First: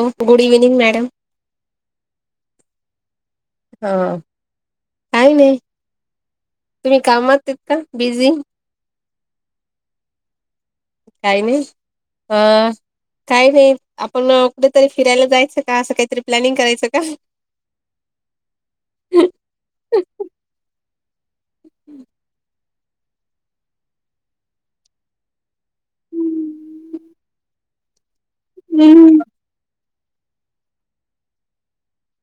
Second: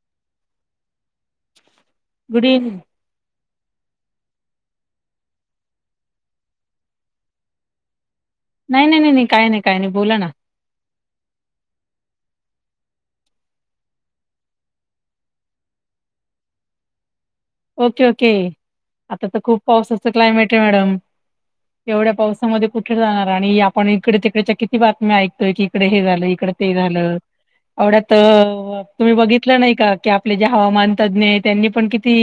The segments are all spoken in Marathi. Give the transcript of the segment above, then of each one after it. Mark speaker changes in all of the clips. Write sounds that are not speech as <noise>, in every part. Speaker 1: हो good evening madam
Speaker 2: good eve
Speaker 1: हा काही नाही, तुम्ही कामात येत का बिझी?
Speaker 2: नाही नाही नाही नाही काय नाही काय नाही बोला ना.
Speaker 1: काही नाही अ. काही नाही आपण कुठेतरी फिरायला जायचं का असं काहीतरी प्लॅनिंग करायचं का?
Speaker 2: ओके, ओके, आता तर खूप पावसाचं क्लायमेट आहे मॅडम. एवढ्या पावसामध्ये कुठे जाणार आणि आपण इकडे तिकडच्या किती बातम्या ऐकतोय की इकडे हे झालं इकडे. ते झालं.
Speaker 1: ह
Speaker 2: आवड्यात तुम्ही बघितलं नाही का की आपले जे हवामान तज्ज्ञ त्यांनी पण किती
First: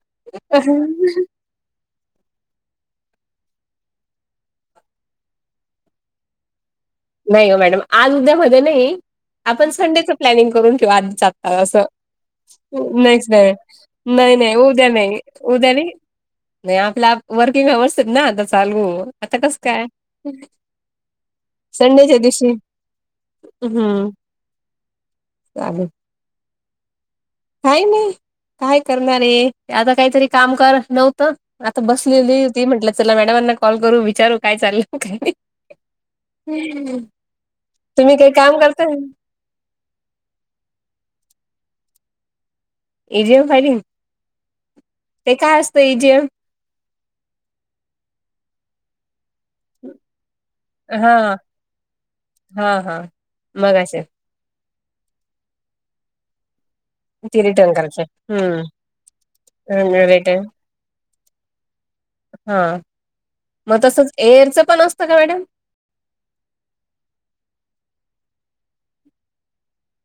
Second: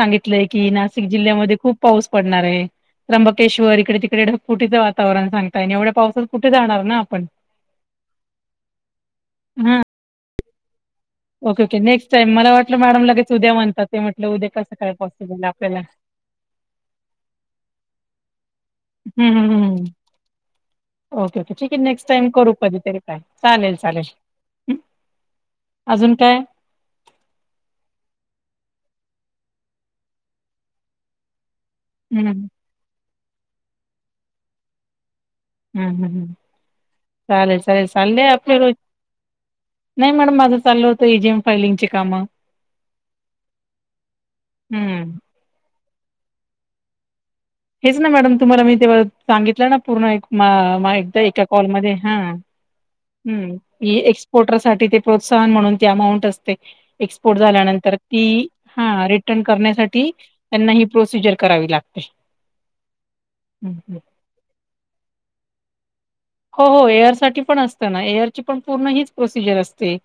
Speaker 2: सांगितलंय की नाशिक जिल्ह्यामध्ये खूप पाऊस पडणार आहे. त्र्यबकेश्वर इकडे तिकडे ढगफुटीचं वातावरण सांगताय एवढ पावसाात कुठे जाणार ना आपण.
Speaker 1: नाही हो मॅडम आज उद्या मध्ये नाही आपण
Speaker 2: हा
Speaker 1: संडेचं प्लॅनिंग करून किंवा आज
Speaker 2: ओके ओके
Speaker 1: असं
Speaker 2: नेक्स्ट टाइम मला वाटलं मॅडम लगेच उद्या म्हणतात ते म्हटलं
Speaker 1: नाही नाही
Speaker 2: कसं
Speaker 1: उद्या
Speaker 2: काय
Speaker 1: नाही
Speaker 2: पॉसिबल
Speaker 1: उद्या
Speaker 2: आपल्याला.
Speaker 1: नाही. नाही आपल्या वर्किंग अवर्स ना आता चालू,
Speaker 2: हम्म
Speaker 1: आता
Speaker 2: हम्म
Speaker 1: कसं काय?
Speaker 2: हम्म. ओके ओके ठीक आहे नेक्स्ट
Speaker 1: संडेच्या
Speaker 2: टाईम
Speaker 1: दिवशी
Speaker 2: करू कधीतरी काय चालेल
Speaker 1: हम्म
Speaker 2: चालेल
Speaker 1: चालेल
Speaker 2: अजून काय
Speaker 1: काही नाही काय करणार हे आता काहीतरी काम काज नव्हतं. आता
Speaker 2: हं,
Speaker 1: बसलेली
Speaker 2: हं.
Speaker 1: होती म्हटलं चला मॅडमांना कॉल करू विचारू काय चाललं काय नाही.
Speaker 2: हम् हम् चालेल चालेल
Speaker 1: तुम्ही
Speaker 2: चाललंय
Speaker 1: काही
Speaker 2: आपलं
Speaker 1: काम
Speaker 2: रोज
Speaker 1: करताय
Speaker 2: नाही मॅडम माझं चाललं होतं ए जी एम फायलिंगची कामं
Speaker 1: ए जी एम फायलिंग,
Speaker 2: हं.
Speaker 1: ते काय असतं ए जी एम?
Speaker 2: हेच ना मॅडम तुम्हाला मी तेव्हा सांगित जरा पूर्ण ऐक मा मा
Speaker 1: हा
Speaker 2: ऐकता एका कॉलमध्ये हा
Speaker 1: हा हा
Speaker 2: हम्म
Speaker 1: मग
Speaker 2: हे
Speaker 1: असे
Speaker 2: एक्स पोटरसाठी ती प्रोत्साहन म्हणून ती अमाऊंट असते. एक्सपोर्ट
Speaker 1: ती रिटर्न
Speaker 2: झाल्यानंतर
Speaker 1: करायचे
Speaker 2: ती
Speaker 1: हम्म
Speaker 2: हा रिटर्न करण्यासाठी
Speaker 1: रिटर्न
Speaker 2: त्यांना ही प्रोसिजर करावी लागते.
Speaker 1: हा
Speaker 2: हं,
Speaker 1: मग
Speaker 2: हं.
Speaker 1: तसंच, एअरच पण असतं का मॅडम?
Speaker 2: हो हो एअर साठी पण असतं ना एअरची पण पूर्ण हीच प्रोसिजर असते.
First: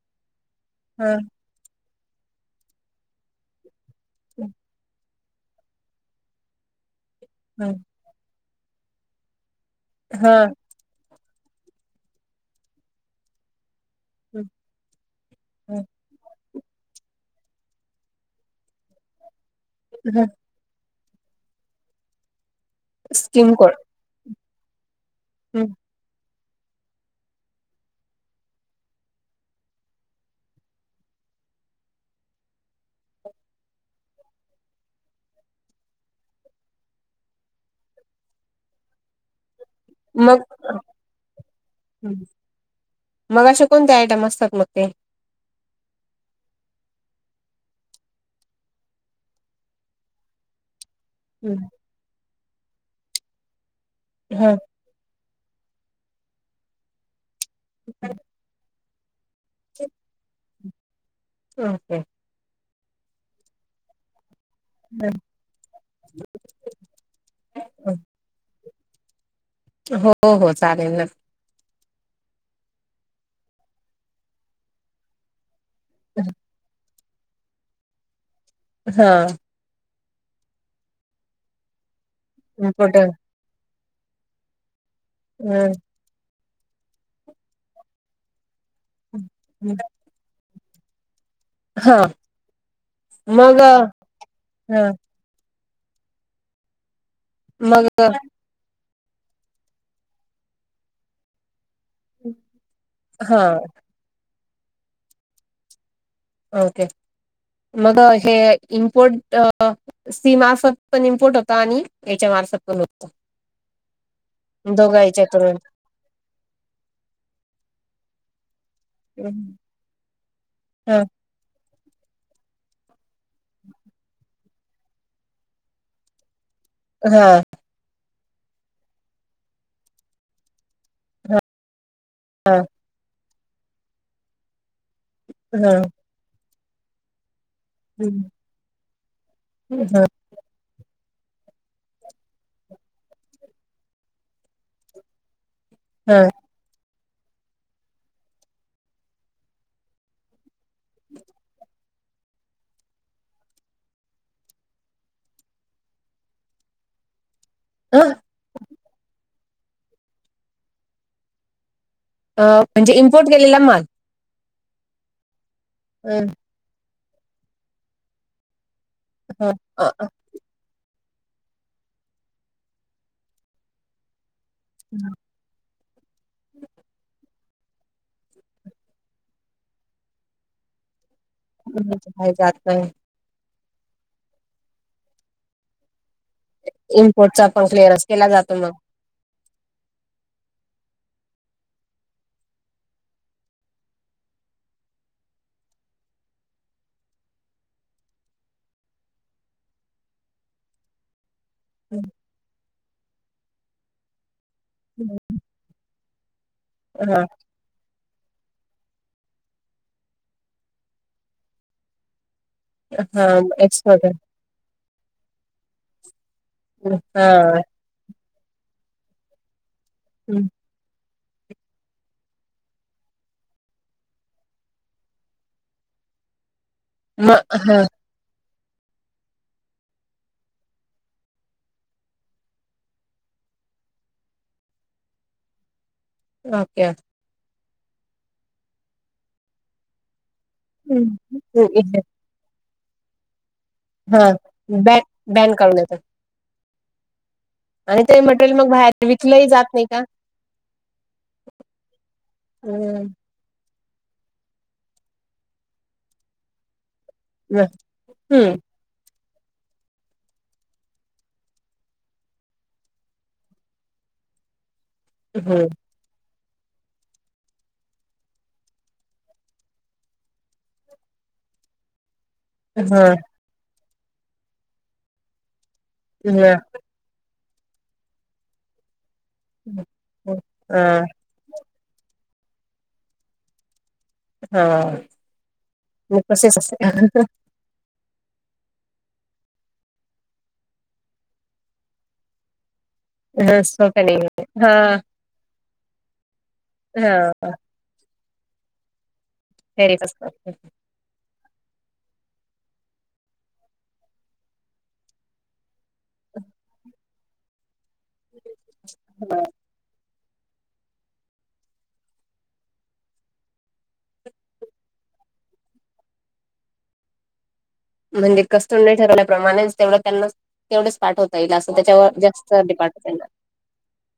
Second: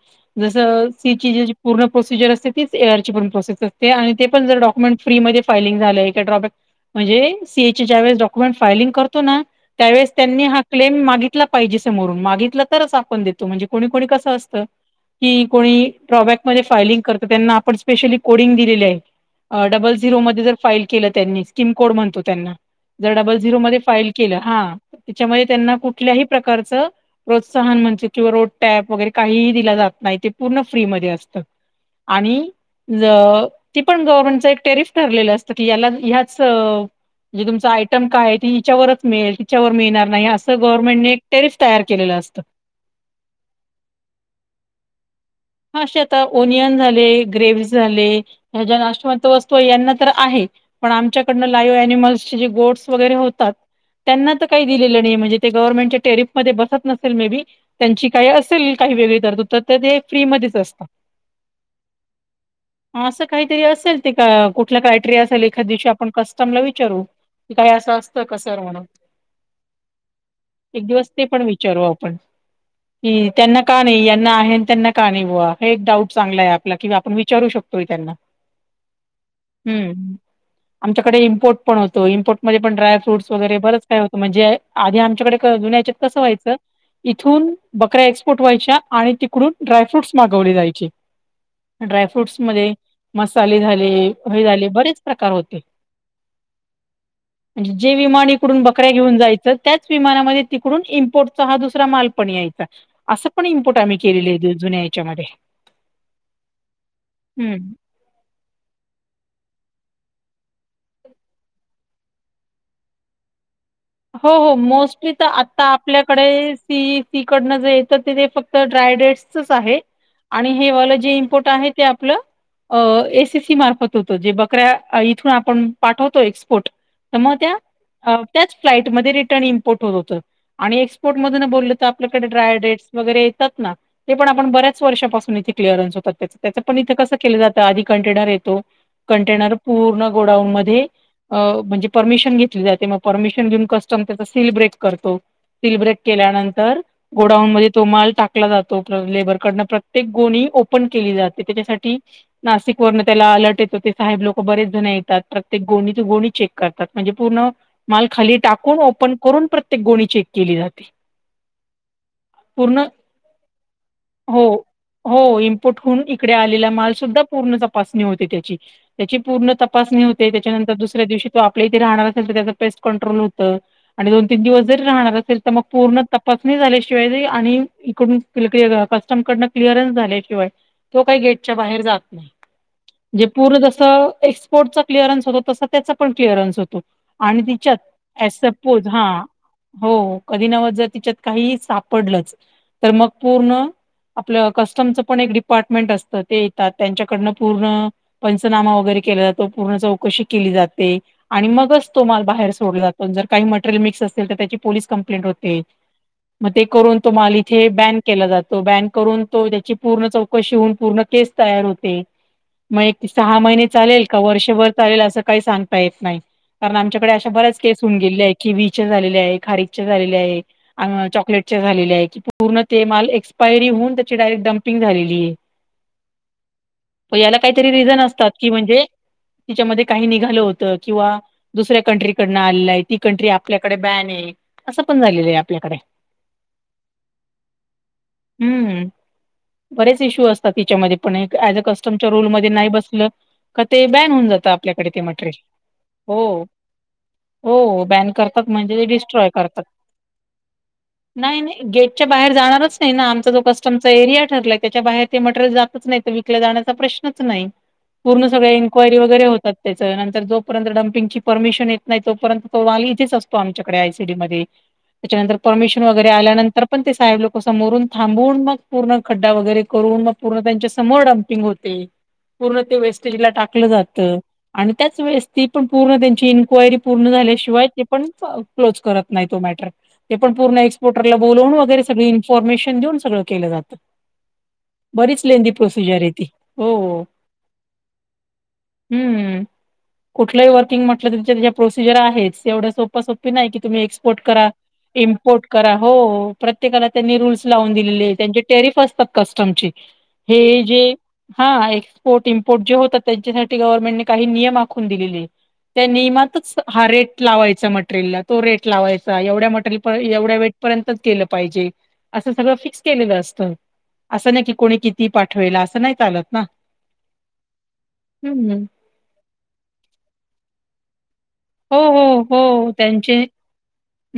Speaker 2: जसं
Speaker 1: हा
Speaker 2: सी ची जी पूर्ण प्रोसिजर असते तीच एअर ची पण प्रोसेस असते आणि ते पण जर डॉक्युमेंट फ्री मध्ये फायलिंग झालंय का ड्रॉबॅक म्हणजे सीए
Speaker 1: हा
Speaker 2: ज्या वेळेस डॉक्युमेंट फायलिंग करतो ना. त्यावेळेस त्यांनी हा क्लेम मागितला पाहिजे समोरून मागितला तरच आपण देतो. म्हणजे कोणी कोणी कसं असतं की कोणी ड्रा बॅक म्हणजे फायलिंग करतं त्यांना आपण स्पेशली कोडींग दिलेलं आहे. डबल झिरो
Speaker 1: हा
Speaker 2: मध्ये जर फाईल केलं त्यांनी स्किम कोड म्हणतो त्यांना जर डबल
Speaker 1: स्किम
Speaker 2: झिरो
Speaker 1: कोड
Speaker 2: मध्ये फाईल केलं हा त्याच्यामध्ये त्यांना कुठल्याही प्रकारचं प्रोत्साहन म्हणजे किंवा रोड टॅप वगैरे काहीही दिला जात नाही ते पूर्ण फ्री मध्ये असतं. आणि ल ती पण गव्हर्मेंटचं एक टेरिफ ठरलेलं असतं की याला याच म्हणजे तुमचा आयटम काय आहे ते हिच्यावरच मिळेल तिच्यावर मिळणार नाही
Speaker 1: मग
Speaker 2: असं गव्हर्मेंट ने एक स्टेज तयार केलेलं असतं.
Speaker 1: मग असे कोणते आयटम असतात मग ते
Speaker 2: हा असे आता ओनियन झाले ग्रेवज झाले. ह्या ज्या नाशवंत वस्तू आहे यांना तर आहे पण आमच्या पुन्हा लाईव्ह एनिमल्स ची जी गोड्स वगैरे होतात त्यांना तर
Speaker 1: ह
Speaker 2: काही दिलेलं नाही म्हणजे ते गव्हर्नमेंटच्या टेरिफमध्येध्ये बसत नसेल मे बी त्यांची काही असेल काही वेगळी तरतूद तर ते फ्रीमध्येच असतं
Speaker 1: ओके
Speaker 2: असं काहीतरी असेल ते का कुठला क्रायटेरिया असेल एखाद दिवशी आपण कस्टमला विचारू की काही असं असतं कसं म्हणून
Speaker 1: हो. हो
Speaker 2: एक
Speaker 1: चालेल
Speaker 2: दिवस ते पण विचारू आपण कि त्यांना का नाही यांना आहे त्यांना का नाही बुवा एक डाऊट
Speaker 1: नक्की
Speaker 2: चांगला आहे आपला की आपण विचारू शकतोय त्यांना
Speaker 1: हा
Speaker 2: हमम आमच्याकडे इम्पोर्ट पण होतो इम्पोर्ट मध्ये पण
Speaker 1: इम्पोर्ट
Speaker 2: ड्राय फ्रूट वगरे बरंच काय होतं म्हणजे आधी आमच्याकडे जुन्याचे कसं व्हायचं इथून बकऱ्या एक्सपोर्ट व्हायच्या आणि तिकडून ड्रायफ्रूटस मागवले जायचे
Speaker 1: हा
Speaker 2: ड्राय फ्रूटस मध्ये
Speaker 1: मग
Speaker 2: मसाले झाले हे झाले
Speaker 1: ह
Speaker 2: बरेच प्रकार होते म्हणजे
Speaker 1: मग
Speaker 2: जे विमान इकडून बकऱ्या घेऊन जायचं त्याच त्याच विमामध्ये तिकडून इम्पोर्टचा हा दुसरा माल पण यायचा असं
Speaker 1: हा
Speaker 2: पण इम्पोर्ट आम्ही केलेले आहेत जुन्या याच्यामध्ये
Speaker 1: ओके
Speaker 2: हम्म
Speaker 1: मग हे इम्पोर्ट अह सी मार्फत पण इम्पोर्ट होता आणि याच्या मार्फत पण होत
Speaker 2: हो हो
Speaker 1: दोघा
Speaker 2: मोस्टली तर
Speaker 1: याच्यातून
Speaker 2: आता आपल्याकडे सी सी कडनं जे येत ते तेे फक्त तर ड्राय डेट्सचच आहे आणि हे वालं
Speaker 1: हा हा
Speaker 2: जे इम्पोर्ट आहे ते आपलं एसीसी मार्फत होतो, जे बकऱ्या इथून आपण पाठवतो एक्सपोर्ट तर मग
Speaker 1: हा
Speaker 2: त्या अह त्याच फ्लाईटमध्ये रिटर्न इम्पोर्ट होत आणि एक्सपोर्ट मध्ये बोलल आता आपल्याकडे
Speaker 1: हा
Speaker 2: ड्राई डेट्स वगैरे येतात ना ते पण आपण बऱ्याच वर्षापासून इथे क्लिअरन्स होतात त्याचे पण इथे कस केल जात, आधी कंटेनर येतो कंटेनर पूर्ण
Speaker 1: ह
Speaker 2: गोडाउन मधे म्हणजे परमीशन घेतली जाते मग परमिशन कस्टम्स तिथ सेलिब्रिट करतो. सेलिब्रेट केल्यानंतर गोडाऊन मध्ये तो माल टाकला जातो लेबरकडन प्रत्येक गोणी ओपन केली जाते त्याच्यासाठी नाशिक वरन त्याला अलर्ट येत. ते साहेब लोक बरेच जण येतात प्रत्येक गोणीची गोणी चेक करतात म्हणजे पूर्ण माल
Speaker 1: हा.
Speaker 2: खाली टाकून ओपन करून प्रत्येक गोणी चेक केली जाते.
Speaker 1: अह
Speaker 2: पूर्ण
Speaker 1: म्हणजे इम्पोर्ट केलेला माल
Speaker 2: हो हो इम्पोर्टहून
Speaker 1: अ,
Speaker 2: इकडे आलेला माल सुद्धा पूर्ण तपासणी होते त्याची त्याची
Speaker 1: हा,
Speaker 2: पूर्ण
Speaker 1: अ,
Speaker 2: तपासणी
Speaker 1: अ,
Speaker 2: होते त्याच्यानंतर दुसऱ्या दिवशी तो आपल्या इथे राहणार असेल तर त्याचा पेस्ट कण्ट्रोल होत आणि दोन तीन दिवस जरी राहणार असेल तर मग पूर्ण तपासणी झाल्याशिवाय आणि इकडून कस्टम कडन क्लिअरन्स झाल्याशिवाय तो काही गेटच्या बाहेर जात नाही.
Speaker 1: बाहेर जात नाही
Speaker 2: म्हणे पूर्ण जस एक्सपोर्टचा क्लिअरन्स होत तसं त्याचा पण क्लिरन्स होतो आणि
Speaker 1: इम्पोर्टचा पण क्लिअरन्स
Speaker 2: तिच्यात
Speaker 1: केला जातो मग
Speaker 2: एजसपोज हा हो कधी नव जर तिच्यात काही सापडलंच तर मग पूर्ण आपलं कस्टमचं पण एक डिपार्टमेंट असतं ते येतात त्यांच्याकडनं पूर्ण पंचनामा वगैरे केला जातो. पूर्ण चौकशी केली जाते आणि मगच तो माल बाहेर सोडला जातो. आणि जर काही मटेरियल मिक्स असेल तर त्याची पोलीस कंप्लेंट होते मग ते करून तो
Speaker 1: हा
Speaker 2: माल इथे बॅन केला जातो. बॅन करून तो त्याची पूर्ण चौकशी होऊन पूर्ण केस तयार होते मग
Speaker 1: हा
Speaker 2: सहा महिने चालेल
Speaker 1: एक्सपर्ट
Speaker 2: का वर्षभर चालेल असं काही सांगता येत नाही कारण
Speaker 1: आहे
Speaker 2: आमच्याकडे अशा बऱ्याच
Speaker 1: हा
Speaker 2: केस होऊन गेलेल्या कीविच्या झालेल्या आहे, खारीकच्या झालेल्या आहे अह चॉकलेटच्या झालेल्या आहे की पूर्ण ते माल एक्स्पायरी होऊन त्याची डायरेक्ट डम्पिंग झालेली आहे मग
Speaker 1: म
Speaker 2: याला काहीतरी
Speaker 1: हा
Speaker 2: रिझन असतात की म्हणजे तिच्यामध्ये काही निघालं होत किंवा दुसऱ्या कंट्री कडन आलेल आहे ती कंट्री आपल्याकडे बॅन आहे असं पण झालेलं आहे आपल्याकडे
Speaker 1: ओके.
Speaker 2: हम्म हम्म बरेच इश्यू असत तात हीच्या पण मधे पण एक एज अ कस्टमच्या रूलमध्ये नाही बसलं का ते बॅन होऊन
Speaker 1: हा
Speaker 2: जातं आपल्याकडे
Speaker 1: बॅ
Speaker 2: ते मटेरियल.
Speaker 1: बॅन काढून येतात
Speaker 2: हो. हो
Speaker 1: आणि
Speaker 2: बॅन
Speaker 1: ते
Speaker 2: करतात
Speaker 1: मटेरियल मग
Speaker 2: म्हणजे ते
Speaker 1: बाहेर
Speaker 2: डिस्ट्रॉय
Speaker 1: विकलंही
Speaker 2: करतात
Speaker 1: जात नाही का
Speaker 2: नाही नाही गेटच्या बाहेर जाणारच नाही ना
Speaker 1: हम्म
Speaker 2: आमचा जो कस आमचा एरिया ठरलाय त्याच्या बाहेर ते मटेरियल जातच नाही तर विकला जाण्याचा प्रश्न. पूर्ण सगळ
Speaker 1: हम्म
Speaker 2: इन्क्वायरी वगरे होतात त्या नंतर जोपर्यंत डमपिंगची परमिशन. नाही तोंपर्यंत तो अहवाल इथेच असतो आमच्याकडे आयसीडी मध्ये त्याच्यानंतर
Speaker 1: हम्म
Speaker 2: परमिशन वगैरे आल्यानंतर. पण ते साहेब लोक समोरून थांबून मग पूर्ण खड्डा वगैरे करून मग पूर्ण त्यांच्या समोर डम्पिंग होते. पूर्ण ते
Speaker 1: हा
Speaker 2: वेस्टेजला टाकलं जात आणि त्याच वेळेस ती पण पूर्ण त्यांची इनक्वायरी. पूर्ण झाल्याशिवाय ते पण क्लोज करत नाही तो मॅटर ते पण पूर्ण
Speaker 1: हा
Speaker 2: एक्स्पॉटरला. बोलवून वगैरे सगळी इन्फॉर्मेशन देऊन सगळं केलं जातं.
Speaker 1: हा
Speaker 2: बरीच लेंदी प्रोसिजर आहे
Speaker 1: मग
Speaker 2: ती
Speaker 1: तसेच
Speaker 2: हो हो.
Speaker 1: असते
Speaker 2: हम्म कुठलंही वर्किंग म्हटलं तुच्या. प्रोसिजर आहेच एवढं सोपं सोपी नाही की तुम्ही
Speaker 1: सोप्या नाही
Speaker 2: एक्पोर्ट करा
Speaker 1: हा
Speaker 2: इम्पोर्ट. करा हो प्रत्येकाला त्यांनी रूल्स
Speaker 1: हा
Speaker 2: लावून दिलेले त्यांचे टेरिफ असतात. कस्टमचे
Speaker 1: फेरीच असतात
Speaker 2: हे जे. हा हा एक्सपोर्ट इम्पोर्ट जे होतात त्यांच्यासाठी गव्हर्नमेंटने काही नियम आखून दिलेले. त्या नियमातच हा रेट लावायचा मटेरियलला तो रेट लावायचा एवढ्या मटेरियल. एवढ्या वेट पर्यंत केलं पाहिजे असं सगळं फिक्स केलेलं असतं‌. असं नाही की कोणी किती पाठवेल असं नाही चालत ना.
Speaker 1: म्हणजे
Speaker 2: हम्म
Speaker 1: कस्त नाही ठरवल्याप्रमाणेच तेवढ त्यांना तेवढच पाठवत.
Speaker 2: हो हो हो त्यांचे.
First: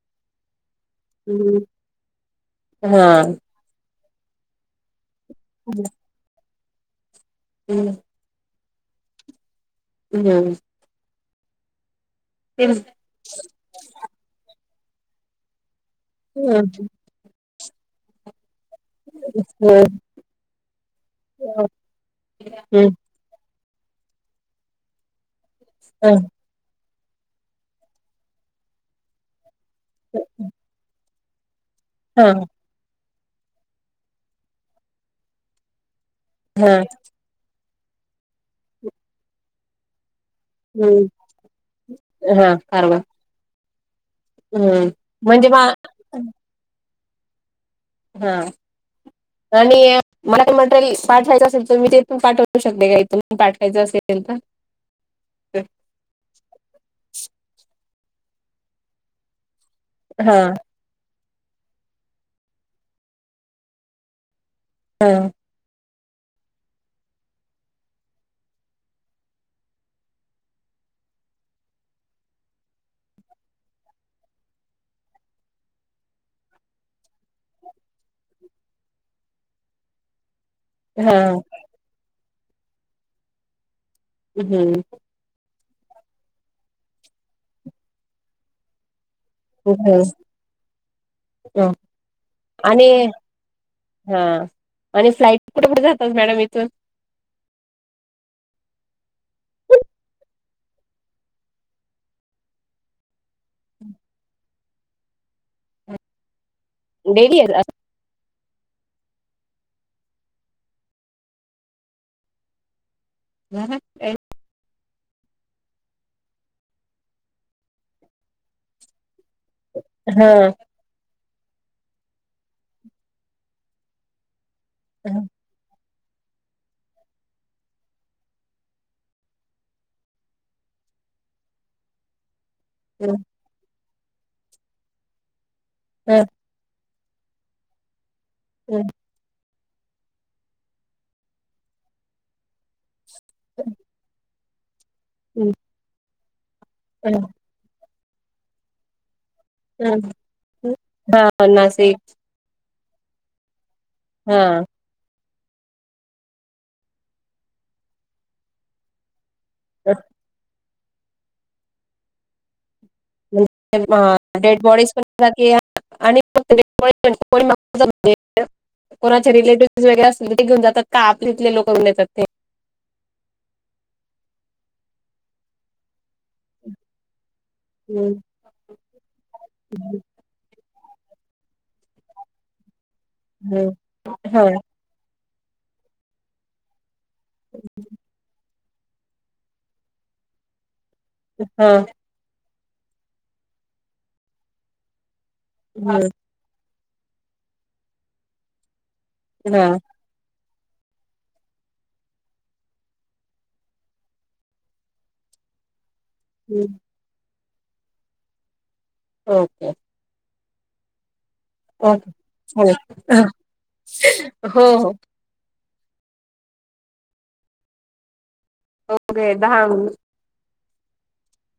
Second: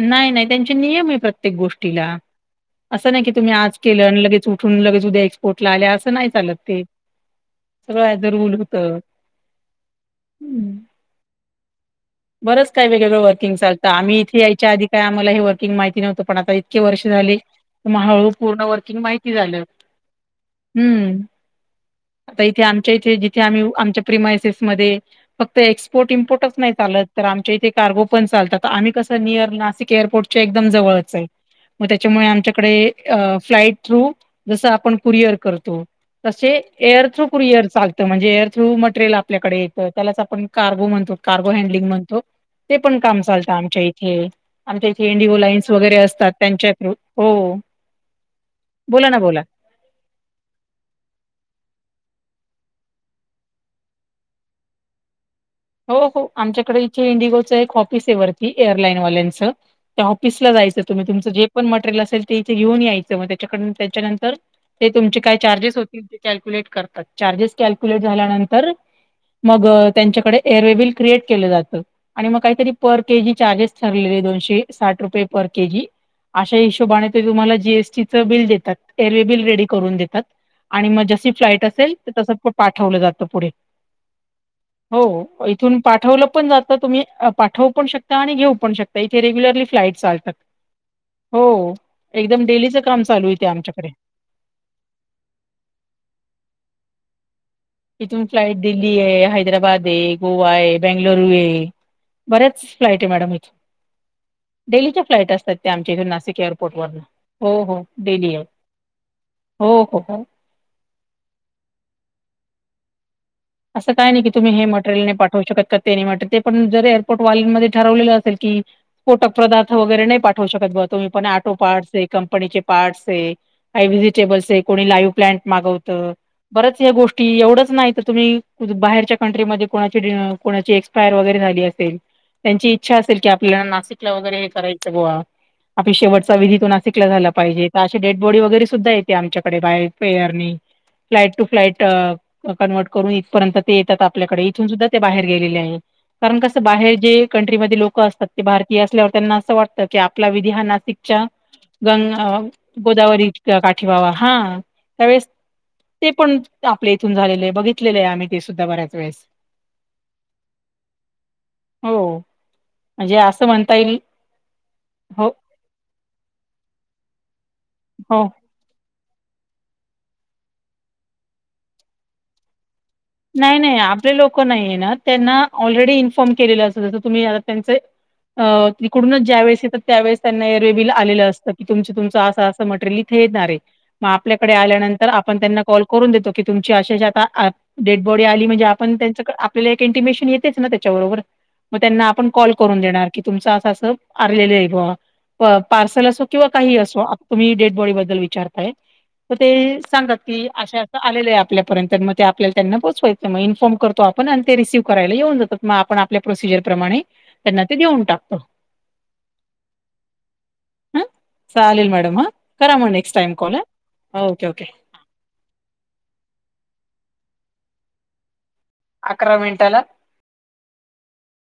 Speaker 2: नाही नाही त्यांचे नियम आहे प्रत्येक गोष्टीला असं नाही की
Speaker 1: हा
Speaker 2: तुम्ही आज. केल आणि लगेच उठून लगे्या एक्सपोर्ट ला आल्या असं नाही चालत ते सगळ. काय रूल होत.
Speaker 1: हम्म. ते
Speaker 2: बरंच
Speaker 1: हा
Speaker 2: काही वेगवेगळ वर्किंग चालत आम्ही इथ याच्या आधी काही आम्हा हे वर्किंग माहिती नवत पण आता इतक वर्ष. झाली मग हळूहळू पूर्ण. माहिती झाल, हम. आता इथे आमच्या इथे. आम्ही आमच्या प्रिमायसेस मध्ये फक्त एक्सपोर्ट इम्पोर्टच नाही चालत. तर आमच्या इथे कार्गो पण चालतात तर आम्ही कसं नियर नाशिक एअरपोर्ट च्या एकदम जवळच आहे. मग
Speaker 1: हा
Speaker 2: त्याच्यामुळे आमच्याकडे अ फ्लाइट थ्रू जस आपण कुरिअर करतो. तसे एअर थ्रू कुरिअर चालतं म्हणजे एअर थ्रू मटेरियल आपल्याकडे येतं त्यालाच आपण. कार्गो
Speaker 1: हम्म
Speaker 2: म्हणतो कार्गो हॅडलिंग म्हणतो
Speaker 1: हा
Speaker 2: ते
Speaker 1: कारवा
Speaker 2: पण काम चालतं आमच्या इथे.
Speaker 1: हम्म
Speaker 2: आमच्या इथे एंडिओ
Speaker 1: म्हणजे मा
Speaker 2: लाईन्स वगैरे असतात त्यांच्या थ्र हो.
Speaker 1: हा.
Speaker 2: बोला ना बोला
Speaker 1: आणि मला काही मटेरियल पाठवायचं असेल तर मी तेथून पाठवू शकते का इथून पाठवायचं असेल तर.
Speaker 2: हो हो आमच्याकडे इथे इंडिगोचं एक ऑफिस आहे वरती एअरलाईनवाल्यांचं. त्या
Speaker 1: हा
Speaker 2: ऑफिसला ला जायचं तुम्ही तुमचं जे पण मटेरियल असेल ते इथे घेऊन यायचं मग त्याच्याकड त्याच्यानंतर. ते
Speaker 1: हा
Speaker 2: तुमचे काय चार्जेस होते. कॅल्क्युलेट करतात, चार्जेस कल्क्युलेट झाल्यानंतर मग त्यांच्याकडे. एअरवेल क्रिएट केलं जातं. आणि मग काहीतरी पर के जी चार्जेस ठरलेले दोनशे साठ रुपये पर के जी. अशा हिशोबाने ते तुम्हाला जीएसटी च बिल देतात एअरवे बिल रेडी करून देतात. आणि मग जशी
Speaker 1: हा
Speaker 2: फ्लाईट असेल तर तस पाठवलं जातं पुढे.
Speaker 1: हम्म.
Speaker 2: हो हो, ‌ इथून पाठवलं पण जात तुम्ही पाठवू पण शकता आणि घेऊ पण शकता. तर येथे रेग्युलरली फ्लाईट चालतात. हो एकदम डेलीचं
Speaker 1: आणि
Speaker 2: काम चालू येते आमच्याकडे.
Speaker 1: हा आणि फ्लाइट कुठ कुठ जातात मॅडम इथून.
Speaker 2: इथून फ्लाइट दिल्ली आहे, हैदराबाद आहे, गोवा आहे बेंगलुरू आहे. बऱ्याच फ्लाईट आहे मॅडम इथून डेलीच्या फ्लाइट असतात त्या आमच्या इथून नासिक
Speaker 1: डेली
Speaker 2: हो हो डेली ये हो हो हो असं काय नाही की तुम्ही हे मटरिल नाही पाठवू शकत का ते नाही ते पण जर एअरपोर्ट वाल्यांमध्ये ठरवलेलं असेल की. कोट पदार्थ वगैरे नाही पाठवू शकत बघ तुम्ही पण आटो पार्ट. कंपनीचे पार्टस आहे का व्हजिटेबल्स आहे कोणी लाइव प्लंट. मागवत बरच हे गोष्टी एवढंच नाही तर तुम्ही. बाहेरच्या कंट्री मध्ये कोणाची एक्पायर वगैरे झाली असेल त्यांची इच्छा असेल की प नाशिकला वगैरे हे करायचं बॉ आपली शेवटचा विधी तो नाशिकला झाला पाहिजे. अ डेड बॉडी वगरे सुद्धा येत आमच्याकडे by air flight to flight convert करून आपल्याकडे इथून सुद्धा बाहेर गेलेल्या आहेत कारण कस बाहेर जे कण कंट्री मध्ये लोक असतात ते भारतीय असल्यावर त्यांना अस वाटत की आपला विधी हा नाशिकच्या
Speaker 1: हा हा नाशिक
Speaker 2: गंग गोदावरी काठीबाबा हा त्यावेळेस ते पण आपल्या इथून झालेलं आहे बघितलेलं आहे आम्ही ते सुद्धा बऱ्याच वेळेस.
Speaker 1: <inaudible>
Speaker 2: हो म्हणजे असं म्हणता येईल
Speaker 1: म्हणजे डेड बॉडीज पण
Speaker 2: हो
Speaker 1: जा आणि म
Speaker 2: हो
Speaker 1: <unintelligible> कोणाचे रिलेटिव्हस वगैरे घेऊन जातात का, आपली इथले लोक येतात ते
Speaker 2: नाही नाही आपले लोक नाही येणार त्यांना ऑलरेडी फोन केलेले असतात तुम्ही आता त्याचे
Speaker 1: हम्म.
Speaker 2: आ इकडूनच ज्यावेळेस येतात त्यावेळेस त्यां आलेलं असत क तुम तुमच असं असं मटेरियल इथे येणारे मग
Speaker 1: हा
Speaker 2: आपल्याकडे आल्यानंत तर आपण त्यांना कॉल करून देतो की तुमची अशे आता डेडबॉडी आहे आपण त्यांच्याकडं आपल्याला एक इंटीमेशन येतेच न त्यांच्याबरोबर म
Speaker 1: हा
Speaker 2: त्यांना आपण बरोबर कल करून देणार की, तुमचं अस अस आलेलं बॉ पार्सल
Speaker 1: हम्म,
Speaker 2: अस किंवा काही असो तुम्ही डेड बॉडी बद्दल विचारताय तर
Speaker 1: हा
Speaker 2: ते सांगातात. की अशा असं आले आहे आपल्यापर्यंत मग ते आपल्या त्यांना पोचवायच मग इन्फॉर्म करतो आपण आणि ते रिसीव्ह करायला येऊन जात मग आपण आपल्या प्रोसिजर प्रमाणे - त्यांना ते देऊन टाकतात.
Speaker 1: ओके.
Speaker 2: ह चालेल
Speaker 1: ओके
Speaker 2: मॅडम हा करा म नेक्स्ट
Speaker 1: चालेल
Speaker 2: टाईम कॉल ओके
Speaker 1: हो
Speaker 2: ओके.
Speaker 1: हो ओके
Speaker 2: अकरा
Speaker 1: दहा
Speaker 2: मिनिटाला.
Speaker 1: मिनिट